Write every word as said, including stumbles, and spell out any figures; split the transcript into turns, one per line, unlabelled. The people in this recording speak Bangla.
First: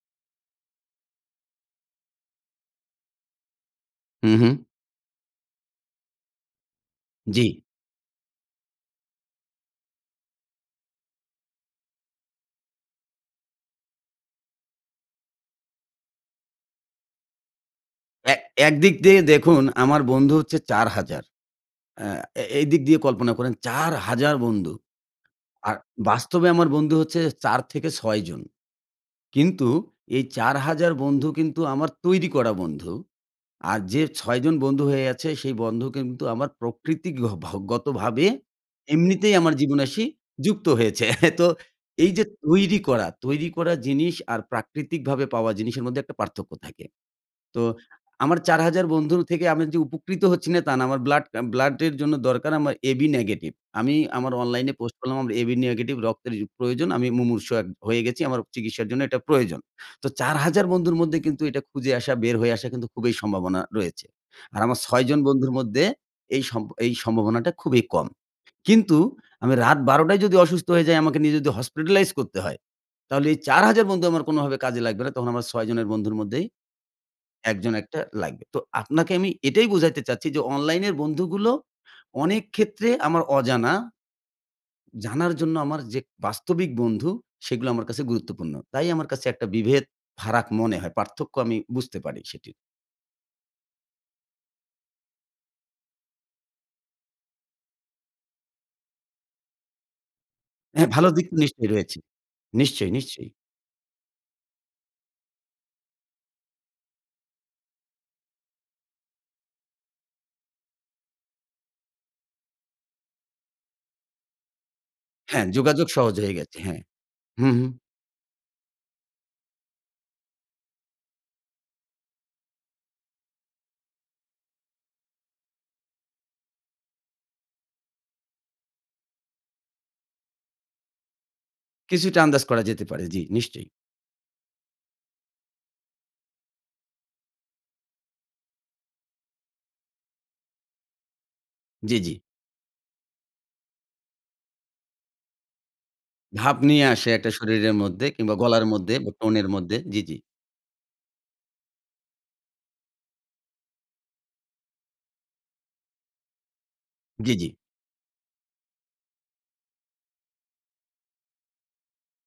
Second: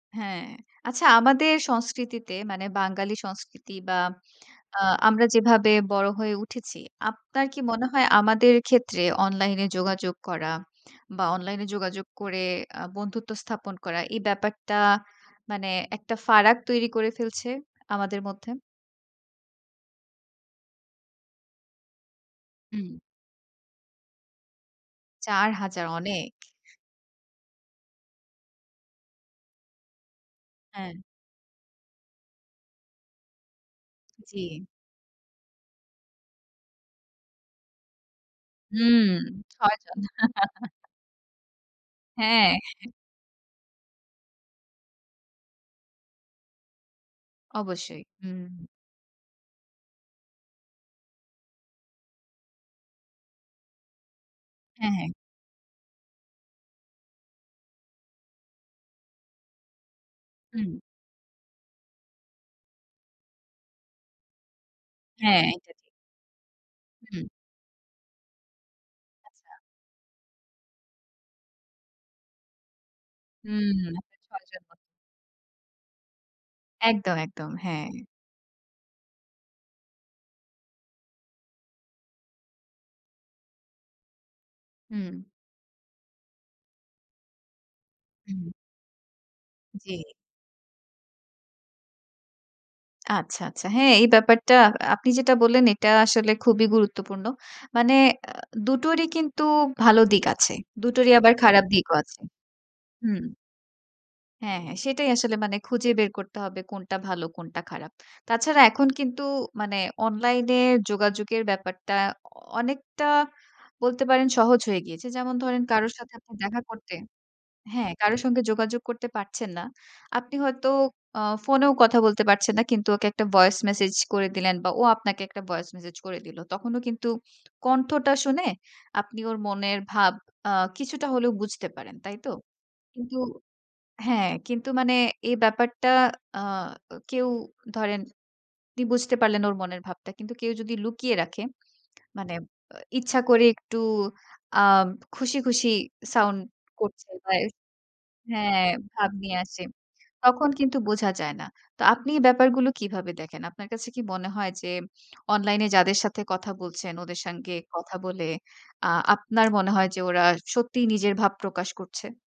হ্যাঁ। আচ্ছা আমাদের সংস্কৃতিতে মানে বাঙালি সংস্কৃতি বা
হুম, হুম।
আ আমরা যেভাবে বড় হয়ে উঠেছি আপনার কি
জি।
মনে হয় আমাদের ক্ষেত্রে অনলাইন এ যোগাযোগ করা বা অনলাইন এ যোগাযোগ করে আ বন্ধুত্ব স্থাপন করা এই ব্যাপারটা মানে একটা ফারাক তৈরি করে ফেলছে আমাদের
এ
মধ্যে?
একদিক দিয়ে দেখুন, আমার বন্ধু হচ্ছে চার হাজার। আ এ এইদিক
হুম।
দিয়ে কল্পনা করেন চার হাজার বন্ধু।
চার
আর
হাজার অনেক।
বাস্তবে আমার বন্ধু হচ্ছে চার থেকে ছয় জন। কিন্তু এই চার হাজার
হ্যাঁ।
বন্ধু কিন্তু আমার তৈরি করা বন্ধু। আর যে, ছয় জন
জ্বী।
বন্ধু হয়ে আছে সেই বন্ধু কিন্তু আমার প্রকৃতিক গ ভ গতভাবে
হুম,
এমনিতেই আমার
ছয়
জীবন
জন।
আসি যুক্ত হয়েছে। তো এই যে
হ্যাঁ।
তৈরি করা, তৈরি করা জিনিস আর প্রাকৃতিকভাবে পাওয়া জিনিসের মধ্যে একটা পার্থক্য থাকে। তো
অবশ্যই
আমার
হুম।
চার হাজার বন্ধুর থেকে আমি যে উপকৃত হচ্ছি না তা না। আমার ব্লাড, ব্লাডের জন্য দরকার আমার এ-বি নেগেটিভ। আমি আমার অনলাইনে
হ্যাঁ,
পোস্ট
হ্যাঁ।
করলাম আমার এ-বি নেগেটিভ রক্তের প্র প্রয়োজন, আমি মুমূর্ষু এক হয়ে গেছি। আমার চিকিৎসার জন্য এটা প্রয়োজন। তো চার
হুম।
বন্ধুর মধ্যে কিন্তু এটা খুঁজে আসা বের হয়ে আসা কিন্তু খুবই সম্ভাবনা রয়েছে। আর আমার ছয় জন
হ্যাঁ,
বন্ধুর
এটা ঠিক।
মধ্যে এই সম এই
হুম।
সম্ভাবনাটা খুবই কম। কিন্তু
আচ্ছা।
আমি রাত বারো টায় যদি অসুস্থ হয়ে যাই আমাকে নিয়ে যদি হসপিটালাইজ করতে হয়, তাহলে এই চার হাজার
হুম।
বন্ধু
আপনার
আমার
ছয়
কোনভাবে
জন বন্ধু।
কাজে লাগবে না। তখন আমার ছয় জনের বন্ধুর মধ্যেই
একদম, একদম,
একজন
হ্যাঁ।
একটা লাগবে। তো আপনাকে আমি এটাই বুঝাইতে চাচ্ছি যে, অনলাইন এর বন্ধুগুলো অনেক ক্ষেত্রে আমার অজানা।
হুম।
জানার জন্য আমার যে বাস্তবিক বন্ধু সেগুলো আমার কাছে
হুম।
গুরুত্বপূর্ণ। তাই আমার কাছে একটা বিভেদ
জি।
ফারাক মনে হয়। পার্থক্য আমি বুঝতে পারি সেটির।
আচ্ছা, আচ্ছা। হ্যাঁ এই ব্যাপারটা আপনি যেটা বললেন এটা আসলে খুবই গুরুত্বপূর্ণ। মানে আ দুটোরই কিন্তু ভালো দিক আছে।
হ্যাঁ, ভালো
দুটোরই
দিক
আবার
তো
খারাপ
নিশ্চয়ই
দিকও
রয়েছে।
আছে।
নিশ্চয়ই,
হুম।
নিশ্চয়ই।
হ্যাঁ, হ্যাঁ সেটাই আসলে মানে খুঁজে বের করতে হবে কোনটা ভালো কোনটা খারাপ। তাছাড়া এখন কিন্তু মানে অনলাইন এ যোগাযোগের ব্যাপারটা অনেকটা বলতে পারেন সহজ হয়ে গিয়েছে। যেমন
হ্যাঁ,
ধরেন
যোগাযোগ
কারো
সহজ
সাথে তো
হয়ে গেছে।
দেখা
হ্যাঁ।
করতে।
হুম, হুম।
হ্যাঁ কারো সঙ্গে যোগাযোগ করতে পারছেন না। আপনি হয়তো আ ফোনেও কথা বলতে পারছেন না কিন্তু ওকে একটা ভয়েস মেসেজ করে দিলেন বা ও আপনাকে একটা ভয়েস মেসেজ করে দিল। তখনও কিন্তু কণ্ঠটা শুনে আপনি ওর মনের ভাব আ কিছুটা হলেও বুঝতে পারেন, তাই
কিছুটা
তো?
আন্দাজ করা যেতে পারে,
কিন্তু
জি নিশ্চয়ই।
হ্যাঁ, কিন্তু মানে এই ব্যাপারটা আ কেউ ধরেন আপনি বুঝতে পারলেন ওর মনের ভাবটা। কিন্তু কেউ যদি লুকিয়ে রাখে,
জি, জি।
মানে ইচ্ছা করে একটু আ খুশি, খুশি সাউন্ড
ভাব নিয়ে
করছে
আসে একটা
ভয়েস।
শরীরের মধ্যে কিংবা
হ্যাঁ,
গলার মধ্যে
ভাব
বা টোন
নিয়ে
এর
আসে।
মধ্যে, জি ,জি।
তখন কিন্তু বোঝা যায় না। তো আপনি এই ব্যাপারগুলো কিভাবে দেখেন? আপনার কাছে কি মনে হয় যে, অনলাইন এ যাদের সাথে কথা বলছেন, ওদের
জি, জি।
সঙ্গে কথা বলে আ আপনার মনে হয় যে ওরা সত্যিই নিজের ভাব প্রকাশ করছে?